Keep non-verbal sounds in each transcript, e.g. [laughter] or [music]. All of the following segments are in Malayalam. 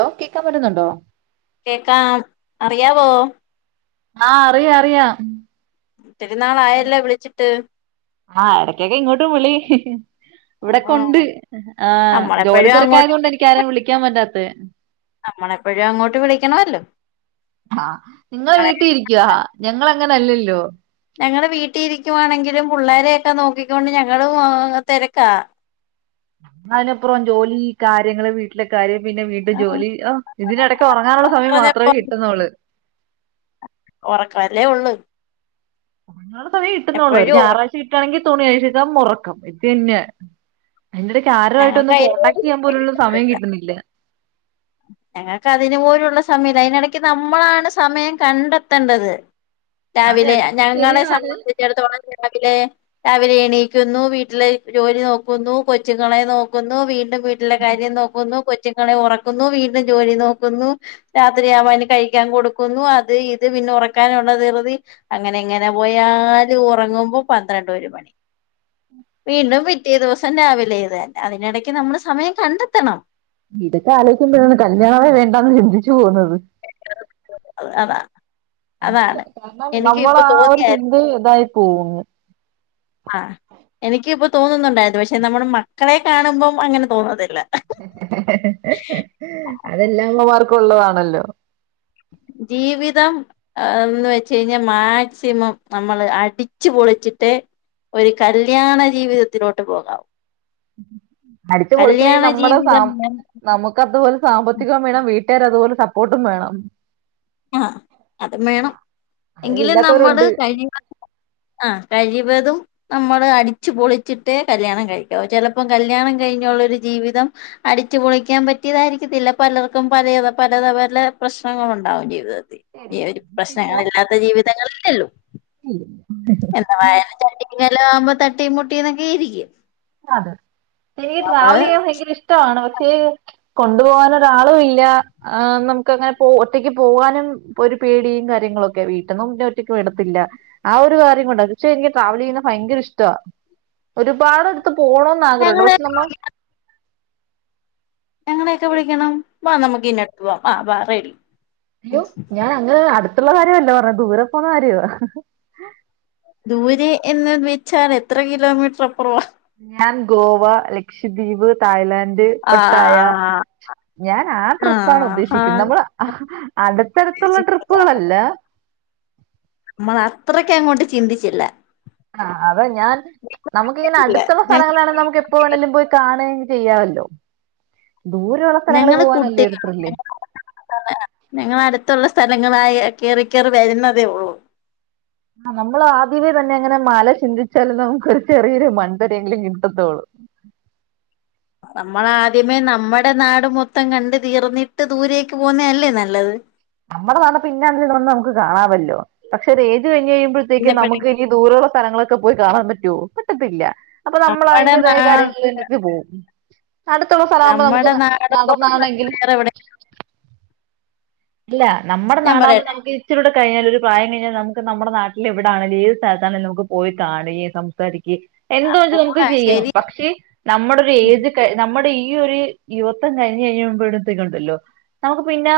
ലൊ കേക്കാം പറ്റുന്നുണ്ടോ? കേക്കാം അറിയാവോ ആഹ് അറിയാ അറിയാ ത്തിരിന്നാളായല്ലോ വിളിച്ചിട്ട് ആഹ് ഇടക്കൊക്കെ ഇങ്ങോട്ടും വിളി ഇവിടെക്കെ ഉണ്ട് ആഹ് ആഹ് നമ്മളെപ്പോഴും ജോലിതിരക്കായതു അങ്ങോട്ട് കൊണ്ടാ എനിക്കാരേയും വിളിക്കാൻ പറ്റാത്തെ നമ്മളെപ്പോഴും അങ്ങോട്ട് വിളിക്കണമല്ലോ ആഹ് നിങ്ങള് നമ്മളെ വീട്ടിരിക്കുവ ഞങ്ങള് അങ്ങനല്ലല്ലോ ഞങ്ങള് വീട്ടീരിക്കുവാണെങ്കിലും പുള്ളോരെക്കെ നോക്കിക്കോണ്ട് ഞങ്ങളും തെരക്കാ ന്നയ്നപ്പുറം ജോലി, കാര്യങ്ങള്, വീട്ടിലെക്കാര്യം പിന്നെ വീണ്ടും ജോലി ആഹ് ഇതിനിടക്ക് ഒറങ്ങാനുള്ള സമയം മാത്രേ പറഞ്ഞപ്പോ കിട്ടുന്നോള്ള് ഒറക്കല്ലേ ഒള്ള് ഒറങ്ങാള്ള സമയെ കിട്ടുന്നുള്ളൂ ഒര് ഉറക്ക ഞാറാഴ്ച കിട്ടാണെങ്കിൽ തുണി കഴിച്ചിട്ടാ മോറക്കം പിന്നെ അയ്ന്റെ ഞങ്ങൾക്ക് ഇടയ്ക്കാരുമായിട്ടൊന്ന് കോൺടാക്ടുചെയ്യാൻ പോലുള്ള സമയം കിട്ടുന്നില്ല. ഞങ്ങൾക്കതിനു പോലുള്ള സമയമില്ല അതിനിടക്ക്‌ നമ്മളാണ് സമയം കണ്ടെത്തണ്ടത്. അതെ രാവിലെ അതെ അത് ഞങ്ങളെ ശരിയാണ് സംബന്ധിച്ചിടത്തോളം രാവിലെ - രാവിലെ എണീക്കുന്നു വീട്ടിലെ ജോലി നോക്കുന്നു കൊച്ചുങ്ങളെ നോക്കുന്നു വീണ്ടും- വീട്ടിലെ കാര്യം നോക്കുന്നു കൊച്ചുങ്ങളെ ഒറക്ക- ന്നു വീടിന് ജോലി നോക്കുന്നു രാവിലെയാകുമ്പോ അതിന് കഴിക്കാൻ കൊടുക്കുന്നു അത് ഇത് പിന്നെ ഒറക്കാൻ- ന്ന ധിരുതി അങ്ങനെ എങ്ങനെ പോയാല് ഉറങ്ങുമ്പോ പന്ത്രണ്ട് ഒരു ഒരു മണി വീണ്ടും പിറ്റേ ദിവസം രാവിലെ തന്നെ അതിനിടയ്ക്ക് നമ്മള് സമയം കണ്ടെത്തണം ഇീടൊക്കെ ആലോചിക്കുമ്പഴാണ് കല്യാണമേ വേണ്ടാന്ന് ചിന്തിച്ചു പോകുന്നത് അത് അതാ അതാണ് [unintelligible] കാരണം എനിക്ക് നമ്മൾ ഇപ്പൊ ആ ഒരു തോന്നിയായിരുന്നു ചിന്ത ഇതായി പോകുന്നു ആ എനിക്കിപ്പോൾ തോന്നുന്നുണ്ടായിരുന്നു പക്ഷെ നമ്മൾ മക്കളെ കാണുമ്പം അങ്ങനെ തോന്നുന്നുന്നല്ല [unintelligible] അതെല്ലാ ഉമാർക്കും ഉള്ളതാണല്ലോ ജീവിതംന്ന് വെച്ച് കഴിഞ്ഞാൽ മാക്സിമം നമ്മള് അടിച്ചു പൊളിച്ചിട്ട ട്ട് ഒരു കല്യാണ ജീവിതത്തിലോട്ട് പോക്കാം അടിച്ചു പൊളിക്കണെങ്കിൽ നമ്മുടെ സ ജീവിതം നമുക്ക് അതുപോലെ സാമ്പത്തികം വേണം വീട്ടിൽ കുട്ടർ അതുപോലെ സപ്പോർട്ടും വേണം അ അതും വേണം അത് എങ്കിലും നമ്മള് ഇല്ലാത്തവരുണ്ട് കഴ ആ കഴിവതും നമ്മള് അടിച്ചു പൊളിച്ചിട്ട് കല്യാണം കഴിക്കാവ ചിലപ്പോം കല്യാണം കഴിഞ്ഞ ള്ള ഒരു ജീവിതം അടിച്ചുപൊളിക്കാൻ പറ്റിയതായിരിക്കത്തില്ല പലർക്കും പല പലത പല പ്രശ്ന പ്രശ്നങ്ങൾ ഉണ്ടാവും ജീവിതത്തിൽഈ ശരിയാ ഒരു പ്രശ്നങ്ങള ഇില്ലാത്ത ജീവിതങ്ങളല്ലല്ലോ ഒള്ളു ഉ യെങ്ങനെയാലും ചട്ടിക്ക് വേലവുമ്പോ തട്ടി മുട്ടിക്കെ ഇരിക്കും അതെ ഇ നമ്മള് ട്രാവൽ ചെയ്യാൻ ഭയങ്കര ഇഷ്ടമാണ് പക്ഷേ കൊണ്ടു പോകാനരു ഒരാളും ഇല്ല അ നമുക്ക്ങ്ങനെ പോ ഒറ്റക്ക് പോവാനും ഒരു പേടിയും കാര്യ കാര്യങ്ങളൊക്കെ വീട്ടന്നുംപിന്നെ ഒറ്റക് വിടത്തില്ല ആ ഒരു കാര്യം കൊണ്ട പക്ഷെ എനിക്ക് ട്രാവൽ ചെയ്യുന്നത് ഭയങ്കര ഇഷ്ട ഒരുപാട് അടുത്ത് പോണന്ന് ആഗ്രഹമുണ്ട് ഞങ്ങളെ പക്ഷെ നമ്മ നങ്ങളെയൊക്കെ വിളിക്കണം വ നമ്മുക്ക് ഇന്നോട്ട് വാ അ ബാ റെഡി യോ ഞാൻ അങ്ങനെ അടുത്തുള്ള കാര്യല്ലോ പറഞ്ഞ ദൂരെ പോന്ന കാര്യോ ദൂരെ എന്നന്ന് വച്ചാൽ എത്ര കിലോമീറ്റർ അപ്പുറവാ ഞാൻ ഗോവ ലക്ഷദ്വീപ് തായ്ലാൻഡ് പട്ടായ ആഹ് ഞാൻ ആ ട്രിപ്പാണ് ആഹാ ഉദ്ദേശിക്കുന്നത് നമ്മൾ അടുത്തടുത്തുള്ള ട്രിപ്പുകളല്ല നമ്മൾ അത്രക്കെ അങ്ങോട്ട് ചിന്തിച്ചില്ല അ അത ഞാൻ നമുക്ക ഇങ്ങനെ ഇല്ല അടുത്തുള്ള സ്ഥലങ്ങളാണെങ്ക നമുക്ക് എപ്പോ വേണമെങ്കിലും പോയി കാണ ചെയ്യമല്ലോ ഞങ്ങള് കുട്ടിൾ [unintelligible] ഞങ്ങളടുത്തുള്ള സ്ഥല ങ്ങള കെയറി കെ യറി വരുന്നതേ ഉള്ളൂ നമ്മൾ ആദ്യമേ തന്നെ അങ്ങനെ മാല ചിന്തിച്ചാലും നമുക്ക്രു ചെറിയൊരു മൺണ്ടൊരെങ്കിലും കിട്ടത്തുള്ളൂ [inaudible] നമ്മളാദ്യമേ നമ്മുടെ നാട് മൊത്തം കണ്ട് തീർന്നിട്ട് ദൂരേക്ക് പോന്നേ അല്ലേ നല്ലത് നമ്മുടെ നാ പിന്നാണ്ടന്നന്ന് നമുക്ക് കാണാമല്ലോ പക്ഷെ ഒരുഏ ഇത് കഴിഞ് കഴിയുമ്പഴേക്കും നമുക്ക് പിന്നെപ്പഴേക്ക് ഇനി ദൂരമുള്ള സ്ഥലങ്ങളൊക്കെ പോയി കാണാൻ പറ്റുവോ പറ്റത്തില്ല അപ്പൊ നമ്മൾ നമ്മടെ അതിന്റേതായ നാട് കാര്യങ്ങളന്നക്ക് പോകവും അടുത്തുള്ള സ്ഥലമാകുമ്പോ നമുക്ക് നമ്മടെ നാടോട് നടന്നാണെങ്കിൽ വേറെ എവിടെ ഇല്ല നമ്മുടെ ഞാൻ നാടാകുമ്പോൾ പറയട്ടെ നമുക്ക് ഇച്ചരിടെ കഴിഞ്ഞാല ഒരു പ്രായം കഴിഞ്ഞാൽ നമുക്ക് നമ്മുടെ നാട്ടിൽ എവിടണങ്കില ത് സ്ഥലത്തണ നമു പോയി കാന്നെ സംസാരിക്ക എന്തെച്ചാൽ പോണ നമുക്ക് ചെയ്യാം ശരി പക്ഷെ നമ്മുടെ ഒരു ഏജ് ക നമ്മുടെ ഏ ഈ ഒരു യുവത്വം കഴിഞ്ഞ് കഴിഞ്ഞുമ്പത്തേക്ക ഉണ്ടല്ലോ നമുക്ക് പിന്നെ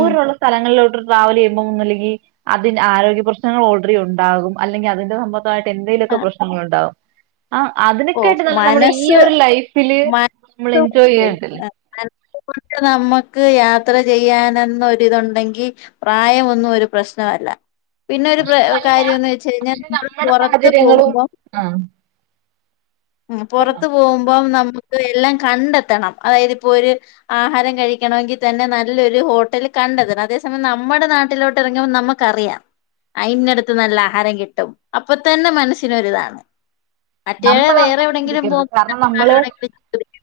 ഉം സ്ഥലങ്ങളിലോട്ട് ട്രാവൽ ചെയ്യുമ്പോൾഒന്നുല്ലങ്കിൽ അതിന് ആരോഗ്യ പ്രശ്നങ്ങൾ ഓൾറെഡി ഉണ്ടാകും അല്ലെങ്കിൽ അതിന്റെ തട്ട് ആ എന്തങ്കലൊക്കെ പ്രശ്നൾ ഉണ്ടാവും ഓ ഈ മനസ് ഒരു ലൈഫില് മന നമ്മൾ എൻജോയ് ചെയ്യണ്ടല്ലേ [unintelligible] നമ്മക്ക് യാത്ര ചെയ്യാനെന്നൊരിതൊണ്ടെങ്കി പ്രായമൊന്നും ഒരു പ്രശ്നമല്ല പിന്നെ ഒരു പ്ര പ്രശ്നമല്ല കാര്യന്ന് വെച്ച് കഴിഞ്ഞാൽ പക്ഷെ നമ്മൾ നമ്മുടെ പുറത്ത് സാഹചര്യങ്ങളും പോകുബം ആ മ് പറഞ്ഞോ പൊറത്ത് പോകുബം ന ക്ക് എല്ലാം കണ്ടെത്തണം അതായത് ഇപ്പോര് ആഹാരം കഴിക്കണമെങ്കിതന്നെ നല്ലൊര് ഹോട്ടല് കണ്ടെത്തണം അതേസമയം നമ്മടെ നാട്ടിലോട്ട് എറങ്ങുമ്പോ നമ്മക്കറിയാം അയിന്റെട്ത്ത് നല്ല ആഹാരം കിട്ടും അപ്പതന്നെ മനസ്സിനൊരിതാണ് മറ്റേത് നമ്മൾ വേറെ അങ്ങനെ എവിടെങ്കിലും ചിന്തിക്കരുത് പോകുമ്പോ കാരണം നമ്മള് [unintelligible]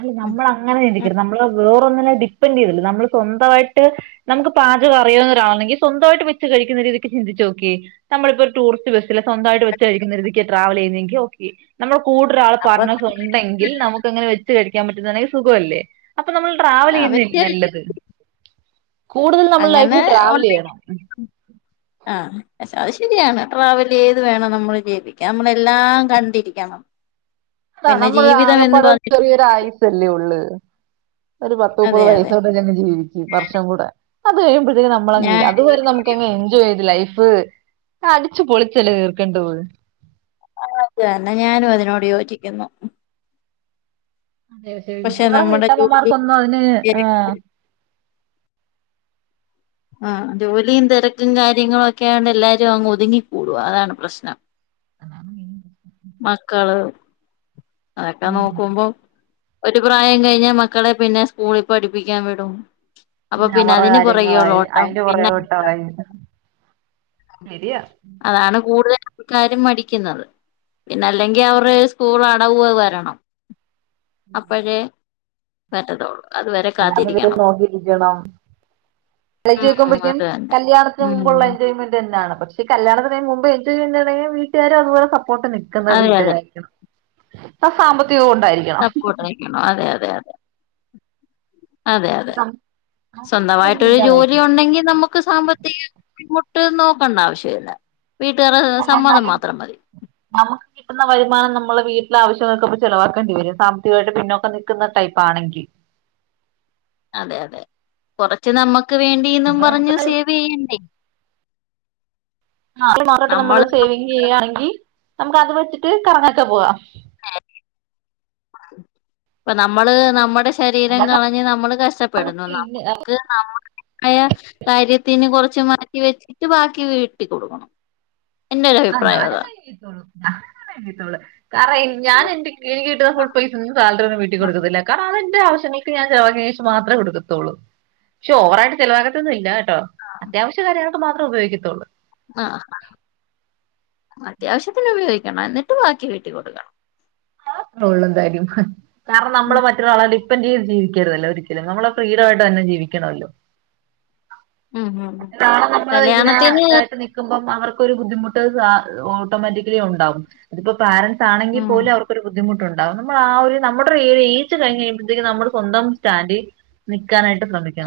അല്ല ഉം നമ്മള അങ്ങനെ ഉം ചിന്തിക്കര്ത് നമ്മളെ വേ പ്പോ ന്നെലെ ഡിപ്പൻഡ് യ്തില് നമ്മൾ സ്വന്തമായിട്ട് നമുക്ക് പാചക അറിയാവുന്ന ഒരാളെങ്കിൽ സ്വന്തമായിട്ട് വെച്ച് കഴിക്കുന്ന ക്ക് ചിന്തിച്ച നോക്കീം നമ്മളിപ്പ ഒര് ടൂറിസ്റ്റ് ബസ്സില് സ്വന്തമായിട്ട് വെച്ച് കഴിക്കുന്ന രീതിക്ക് ട്രാവൽ ചെയ്യുന്നെങ്കിൽ ഓക്കെ നമ്മള് കൂടുതൽ ആൾ അപ്പൊ പാർട്ണേഴസ് ഉണ്ടെങ്കിൽ നമുക്ക്ങ്ങനെ വെച്ച് കഴിക്കാൻ പറ്റുന്നതാണെങ്കി സുഖല്ലേ അപ്പൊ നമ്മൾ ട്രാവൽ ചെയ്യുന്നല്ലേ അവര് നല്ലത് കൂടുതൽ നമ്മൾ അങ്ങനെ ലൈഫിൽ ട്രാവലീയ്യണം ആഹ് അത് ശെരിയാണ് ട്രാവലേത് വേണം നമ്മള് ജീവിക്കാം നമ്മളെല്ലാം കണ്ടിരിക്കണം ആഹ് പിന്നെ നമ്മള് ജീവിതം എന്ന് ആകപ്പാടെ പറഞ്ഞിട്ട് ചെറിയെര് ആയുസല്ലേ ഉള്ള് ഒര് പത്ത് മുപ്പത് അതെ അതെ വയസ്സോടെ ഞ ജീവിക്കും വർഷം കൂടെ അത് കഴിയ്മ്പത്തേനും ഞമ്മളങ് ഞാനും അത്വരെ ഞമ്മക്കാങ് എൻജോ ചെയ്ത് ലൈ ഫ് അടിച്ചു പൊളിച്ചല്ലേ തീർക്കണ്ടതൊള്ളൂ ആഹ് അത് ത്തന്നെ ഞാനും അതിനോട് യോജിക്കുന്നു അതെ പക്ഷെ ശെമിക്കവാറും നമ്മുടെ ജോലി വീട്ടമ്മമാർക്കൊന്നും അതിന് തിര- ആഹ് ആഹ് ജോലിയും തിരക്കും കാര്യങ്ങളും ഒക്കെണ്ട് എല്ലാരും അങ്ങ് ഒതുങ്ങിക്കൂടുആ അതാണ് പ്രശ്നം [unintelligible] മക്കള് അതൊക്കെ ഉം നോക്കുമ്പോ ഒര് പ്രായം കഴിഞ്ഞാ മക്കളെ പിന്നെ സ്കൂളിൽ പഠിപ്പിക്കാൻ വിടും അപ്പ പിന്നെ അവരുടെ അതിന് പുറകേയുള്ള കാര്യങ്ങളായി ഓട്ടം അതിന്റെ പിന്നെ പുറകെ ഓട്ടമായി ശരിയാ അതാണ് കൂടുതൽ ആക്കാരും മടിക്ക്ന്നത് പിന്നെ അല്ലെങ്കി അവര്ടെ സ്കൂൾ അടവ് വരണം. അപ്പഴേ പറ്റത്തൊള്ള് അല്ലത്തവരെ നോക്കിരിക്കണം ഉം ആലോയ്ക്കുമ്പഴേക്കും അത് തന്നെ കല്യാണത്തിന് ഉം മുമ്പ്ള്ള എൻജോയ്മെന്റ് തന്നെയാണ് പക്ഷേ ചെ കല്യാത്തിന് മുമ്പ് എൻജോയ് ചെയ്യണ്ടങ്കി വീട്ട്കാരും അതുപോലെ സപ്പോർട്ട് നിക്ക്ന്ന അതെ അതെ വീട്ടുകാരായ് രിക്കണം പ്പ സാമ്പ സപ്പോർട്ടായിരിക്കണം അതെ അതെ അതെ അതെ അതെ നമുക്കൊന്നും സ്വന്തമായിട്ടൊരു ജോലി ഇല്ലാതായിരിക്കും ഉണ്ടെങ്കിൽ നമ്മക്ക് സാമ്പ പ്രത്യേക ബുദ്ധിമുട്ട് നോക്കണ്ട ആവശ്യല്ല അല്ലന്നാലും നമ്മക്ക് കിട്ടുന്ന വരുമാനം നമ്മളെ വീ ട്ടിലെ ആവശ്യങ്ങൾ ക്കൊക്കെ ചെലവാക്കേണ്ടി വരും സാമ്പത്തികമായിട്ട് പിന്നോക്കം നക്ക്ന്ന ടൈപ്പ് ആണെങ്കി അതെ അതെ കൊറച്ച് നമ്മ ക്ക് വേണ്ടിന്നും അപ്പൊ നമുക്ക് പറഞ്ഞ് സേവീയ്യണ്ടേ ആ മാട്ട് നമ്മള് സേവിങ് ചെയ്യയാണെങ്കിനമ്മക്കത് വെച്ച്ട്ട് കറങ്ങാക്കെ പോവാം. ഇപ്പ നമ്മള് നമ്മടെ ശ് ശരീരം അല്ലാതെ കളഞ്ഞ് നമ്മള് കഷ്ടപ്പെടുന്നു പിന്നെ നമുക്ക് നമ്മടേതായകാര്യത്തിന് കൊർ ച്ച് മാറ്റി വെച്ചിട്ട് ബാക്കി വീട്ടീകൊട്ക്കണം എന്റെ ഒരു ആ അഭിപ്രായം അതാണ് ഞാനങ്ങനെ [unintelligible] കാരണം എ എൻ ഞാൻ എന്റെ എനിക്ക് കിട്ടുന്ന ഫുൾ പൈസ ഒന്നും സാലറി ഒന്നും വീട്ടീ കൊടുക്കത്തില്ല കാരണം അതെൻ ന്റെ ആവശ്യങ്ങക്ക് ഞാൻ ചെലവാക്ക്യേന് ശേഷം മാത്രേ കൊടുക്കത്തുള്ളൂ പക്ഷെ ഓവറായിട്ട് ചെലവാകത്തൊന്നുംഇല്ല ട്ടോ അത്യാവശ്യ കാര്യങ്ങൾക്ക് മാത്രേ ഉപയോഗിക്കത്തുള്ളൂ അ ആഹ് അത്യാവശ്യത്തിന് ഉപയോഗിക്കണം എന്നിട്ട് ബാക്കി വീട്ടീകൊട്ക്കണം. അതാത്രോള്ളു എന്തായാലും കാരണം നമ്മള് മറ്റൊരാളാാര് ഡിപ്പ് പ്പന്റെയ്ത് ജീവിക്കരുതല്ലോ ഒരിക്കലും നമ്മളെ ഫീഡമായിട്ട് തന്നെ ജീവിക്കണല്ലോ ഉം ഉം ഉം. ളെ നമ്മള് ഇങ്ങനെ കല്യാണത്തിന് ഇതായിട്ട് നക്കുമ്പ പം അവർക്കൊരു ബുദ്ധിമുട്ട്ആ ഓട്ടോമാറ്റിക്കലി ഉണ്ടാകും ഇതിപ്പോ പാരന്റ്സ് ആണെങ്കിൽ ഉം പോലും അവർക്ക് ബുദ്ധിമുട്ടുണ്ടാവും നമ്മൾ ആ ഒരു നമ്മുടെ ഏജ കഴഞ്ഞ്ഴുമ്പഴത്തേും നമ്മ സ്വന്തം സ്റ്റാൻഡ് നി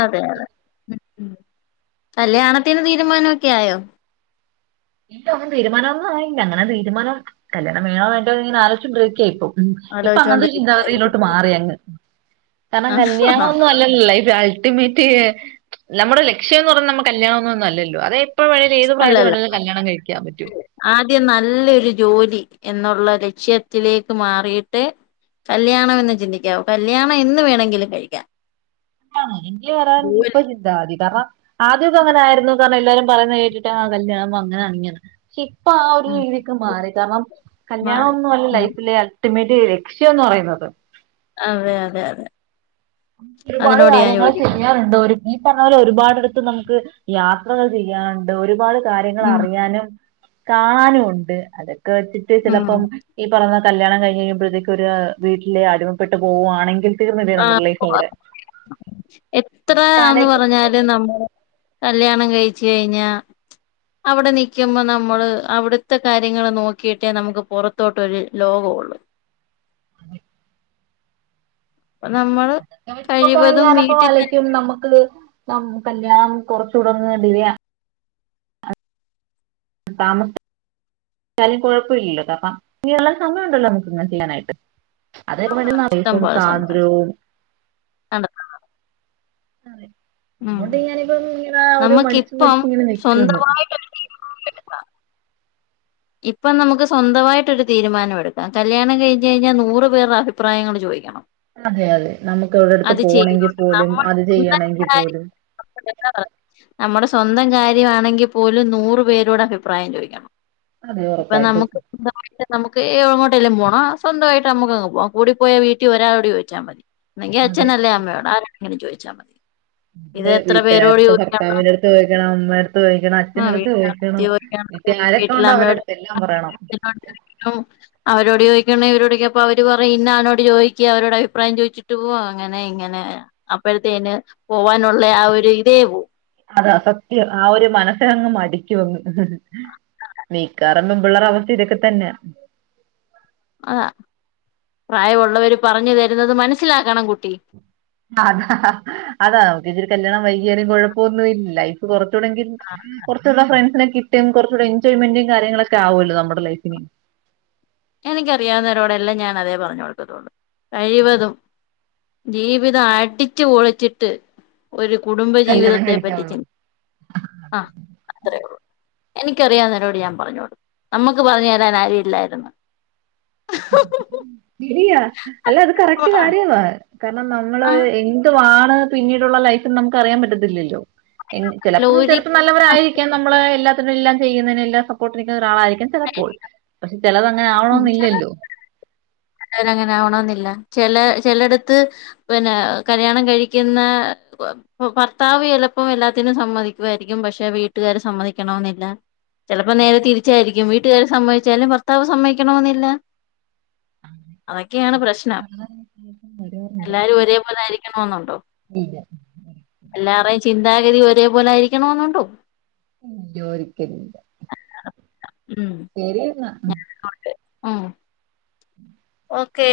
അതെ അതെ കല്യാണത്തിന് തീരുമാനമൊക്കെ ആയോ ഇല്ല അങ്ങനെ തീരുമാനം ഒന്നും ആയി അങ്ങനെ തീരുമാനം കല്യാണം വേണോ വേണ്ടയോന്ന് ഇങ്ങനെ ആലോചിച്ചോണ്ടിരിക്കുവാ ഇപ്പൊ ഉം ഇപ്പൊ അഅങ്ങനത്തെ ആലോചിച്ചോണ്ടിരിക്കുവായിരുന്നു ചിന്താഗതിയിലോട്ട് മാറിയങ് കാരണം കല്യാണമ ആഹ് ഒന്നും അല്ലല്ലോ ലൈഫിയിൽ ആ - മറ്റേ നമ്മുടെ ലക്ഷ്യംന്ന് പറഞ്ഞാൽ നമ്മ കല്യാണൊന്നുംല്ലോ അത് എപ്പ വേണോങ്കിലും ഏത് പ്രായത്തിൽ അല്ലല്ല വെണോങ്കിലും അത് - ആദ്യം നല്ലയൊരു - ജോലി എന്നുള്ള ലക്ഷ്യത്തിലേക്ക് മാറിയിട്ട്- കല്യാണം എന്ന് ചിന്തിക്കാവൂ കല്ല്യാണം എന്ന് വേണമെങ്കിലും കഴിക്കാം ആ എങ്ക വ [unintelligible] രാൻ ഇപ്പൊ ചിന്താ മതി കാരണം ആദ്യംയൊക്കെ അങ്ങനെയായിരുന്നു കാരണം എല്ലാരും പറയുന്നത് കേട്ടിട്ട് ആ കല്യാണം അങ്ങനാണ് ഇങ്ങനെയാണ് ഇപ്പ ആ ഒരു ഉം രീതിയൊക്കെ മാറി കാരണം കല്യാണമ മാറി ഒന്നും അല്ല ഉം ലൈഫിലെ- അൾട്ടിമേറ്റ് ലക്ഷ്യംന്ന് പറയുന്നത് അതെ അതെ അതെ ഒരുപാട് അതിനോട് ഞാൻ കാര്യങ്ങൾ യോജിക്കുന്നു ചെയ്യാറുണ്ട് ഒരു- ഈ പറഞ്ഞ പോലെ ഒരു പടെടുത്ത് നമുക്ക് യാത്രകൾ ചെയ്യാനുണ്ട് ഒരുപാട് കാര്യങ്ങൾ ഉം അറിയാനും- കാണാനുണ്ട് അതൊക്കെ വെച്ചിട്ട് ഉം ചെലപ്പം ഈ പറഞ്ഞ- കല്യാണം കഴിഞ് കഴിയുമ്പഴത്തേക്കക്ക് ഒരു വീട്ടിലെ അടിമപ്പെട്ട് പോവുകവാണെങ്കിൽ തീർന്നില്ലേ നമ്മുടെ- അവിടെ എത്ര അതൊക്കെ ആന്ന് ആലോചിക്കുമ്പോഴത്തേക്ക് പറഞ്ഞാലും നമ്മള്- കല്യാണം കഴിച്ച് കഴിഞ്ഞ- അവിടെ നിക്കുമ്പോ നമ്മള് അവിടുത്തെ കാര്യങ്ങള് നോക്കിയിട്ടേ നമുക്ക് പുറത്തോട്ട് ഒരു ലോക- ഓള് അതെ അപ്പൊ നമ്മള് അതൊക്കെ വെച്ച് നോക്കുവാണെങ്കിൽ കഴിവതും ഞാനപ്പോ വീട്ടിൽ തന്നെ വലയ്ക്കും നമുക്ക് നമുക്ക് കല്യാണം കൊറച്ചൂടെ ഒന്ന് ഡിലേ ആ താമസം ക്കിയാലും കുഴപ്പമില്ലല്ലോ അപ്പോ എല്ലാം സമയം ഉണ്ടല്ലോ നമുക്ക് ഇങ്ങനെ ചെയ്യാനായിട്ട് വേണം. ഇഷ്ടം [unintelligible] പോലെ സമയം സ്വാതന്ത്ര്യവും കണ്ടെത്താം അതേ ഉം അതുകൊണ്ട് ഞാനിപ്പം ഇങ്ങനെ ഒരു മടിച്ച് നമുക്കിപ്പം മടിച്ച് ഇങ്ങനെ നിക്കാണ് സ്വന്തമായിട്ടൊരു [unintelligible] ഇപ്പം നമുക്ക് സ്വന്തമായിട്ടൊരു തീരുമാനം എടുക്കാം കല്യാണം കഴിഞ്ഞ് കഴിഞ്ഞാൽ നൂറ് പേരുടെ അഭിപ്രായങ്ങള് ചോദിക്കണം അതെ അതെ നമുക്ക് എവിടെ അടുത്ത് അത് പോണമെങ്കിൽ ചെയ്തോണ്ട് പോലും നമ്മുടെ അത് സ്വന്തം ചെയ്യണമെങ്കിൽ കാര്യം പോലും നമ്മുടെ സ്വന്തം കാര്യമാണെങ്കിൽ പോലും നൂറ് പേരോട് അഭിപ്രായം ചോദിക്കണം അതെ ഇപ്പൊ ഉറപ്പായിട്ടും നമുക്ക് [unintelligible] എങ്ങോട്ടേലും പോണം സ്വന്തമായിട്ട് നമ്മുക്കങ്ങ് പോകാം കൂടി പോയാ വീട്ടിൽ ഒരാളോട് ചോദിച്ചാൽ മതി ഒന്നെങ്കിൽ അതെ അച്ഛനല്ലേ അമ്മയോട് ആരോടെങ്കിലും എങ്ങനെ ചോദിച്ചാൽ മതി ഇത് ഇവിടെ എത്ര വീട്ടുകാരുടെ പേരോട് അടുത്ത് ചോദിക്കണം ഭർത്താവിന്റെ അടുത്ത് ചോദിക്കണം അമ്മയുടെ അടുത്ത് ചോദിക്കണം ആ അച്ഛന്റെ അടുത്ത് വീട്ടിൽ ചോദിക്കണം വീട്ടിൽ ആരെക്കെയുണ്ടോ അവരുടെ അടു [unintelligible] അവരോട് ചോദിക്കണം ഇവരോട് ചോദിക്കണം അപ്പോ അവര് പറയും ഇന്ന ആളിനോട് ചോദിക്ക് അവരോട് അഭിപ്രായം ചോദിച്ചിട്ട് പോകും അങ്ങനെ ഇങ്ങനെ അപ്പോഴത്തേന് പോവാനുള്ള ആ ഒരു ഇതേ പോവും അതാ സത്യം ആ ഒരു മനസ്സിനങ്ങ് മടിക്കും അങ്ങ് മിക്കവാറും പെൺപിള്ളേരുടെ അവസ്ഥ ഇതൊക്കെ തന്നെയാ ആഹ് പ്രായമുള്ളവര് പറഞ്ഞ് തരുന്നത് മനസ്സിലാക്കണം കുട്ടി അതാ അതാ നമുക്ക് ഇച്ചരി കല്യാണം വൈകിയാലും കൊഴപ്പവൊന്നും ഇല്ല ലൈഫ് കൊറ ച്ചൂടെങ്കിലും കുറച്ചൂടെ ഫ്രണ്ട്സിനെ കിട്ടും കുറച്ചൂടെ എൻജോയ്മെന്റും കാര്യങ്ങളക്കെ ആവുവല്ലോ നമ്മുടെ ലൈഫിന് എനിക്കറിയാവുന്നവരോടെല്ലാം ഞാൻ അതേ പറഞ്ഞു കൊടുക്കത്തൊള്ളൂ കഴിവതും ജീവിതം അടിച്ച്പൊളിച്ചിട്ട് ഒരു കല്യാണം കുടുംബജീവിതത്തെ പറ്റി കഴിക്കാവുള്ളൂ ചിൻ ആഹ് അത്രേയൊള്ളു എനിക്കറിയാവുന്നവരോട് ഞാൻ പറഞ്ഞു കൊടുക്കും നമ്മുക്ക് പറഞ്ഞു തരാൻ ആരുമില്ലായിരുന്നു. ശരിയാ അല്ല അത് കറക്റ്റ് കാര്യവാ കാരണം നമ്മള് ആ എന്തുവാണ് പിന്നീടുള്ള ലൈഫെന്ന് നമുക്ക് അറിയാൻ പറ്റത്തില്ലല്ലോ എനി അല്ല ചിലപ്പം ചിലപ്പം ഒരിക്കലും നല്ലവരായിരിക്കാം നമ്മള് എല്ലാത്തിനും എല്ലാം ചെയ്യുന്നേനെല്ലാം സപ്പോർട്ട് നിക്കുന്നൊരാളായി രിക്കാം നമ്മളെ ചെലപ്പോൾ പക്ഷെ ചെലതങ്ങനെ ആവണോന്നില്ലല്ലോ [unintelligible] അങ്ങനവര് ആവണോന്നില്ല ചെല ചെലടുത്ത് പിന്നാ കല്യാണം കഴിക്കുന്നാ ഭർത്താവ് ചെലപ്പം എല്ലാത്തിനും സമ്മതിക്കുവായിരിക്കും പക്ഷെ വീട്ടുകാര് സമ്മതിക്കണോന്നില്ല ചെലപ്പൊ നേരെ ഇല്ല തിരിച്ചായിരിക്കും വീട്ടുകാര് സമ്മതിച്ചാലും ഭർത്താവ് സമ്മതിക്കണോന്നില്ല. അങ്ങനെ അതൊക്കെയാണ് ഇപ്പം പ്രശ്നം. വളരെ വ്യത്യാസം വരുവായിരുന്നു എല്ലാരും ഒരേപോലെ ആയിരിക്കണോന്നുണ്ടോ ഇല്ല. എല്ലാർടെയും ചിന്താഗതി ഒരേപോലെ ആയിരിക്കണോന്നുണ്ടോ ഉം ജോലിക്കലില്ല ശരിയെന്നാ ആഹ് ഓക്കേ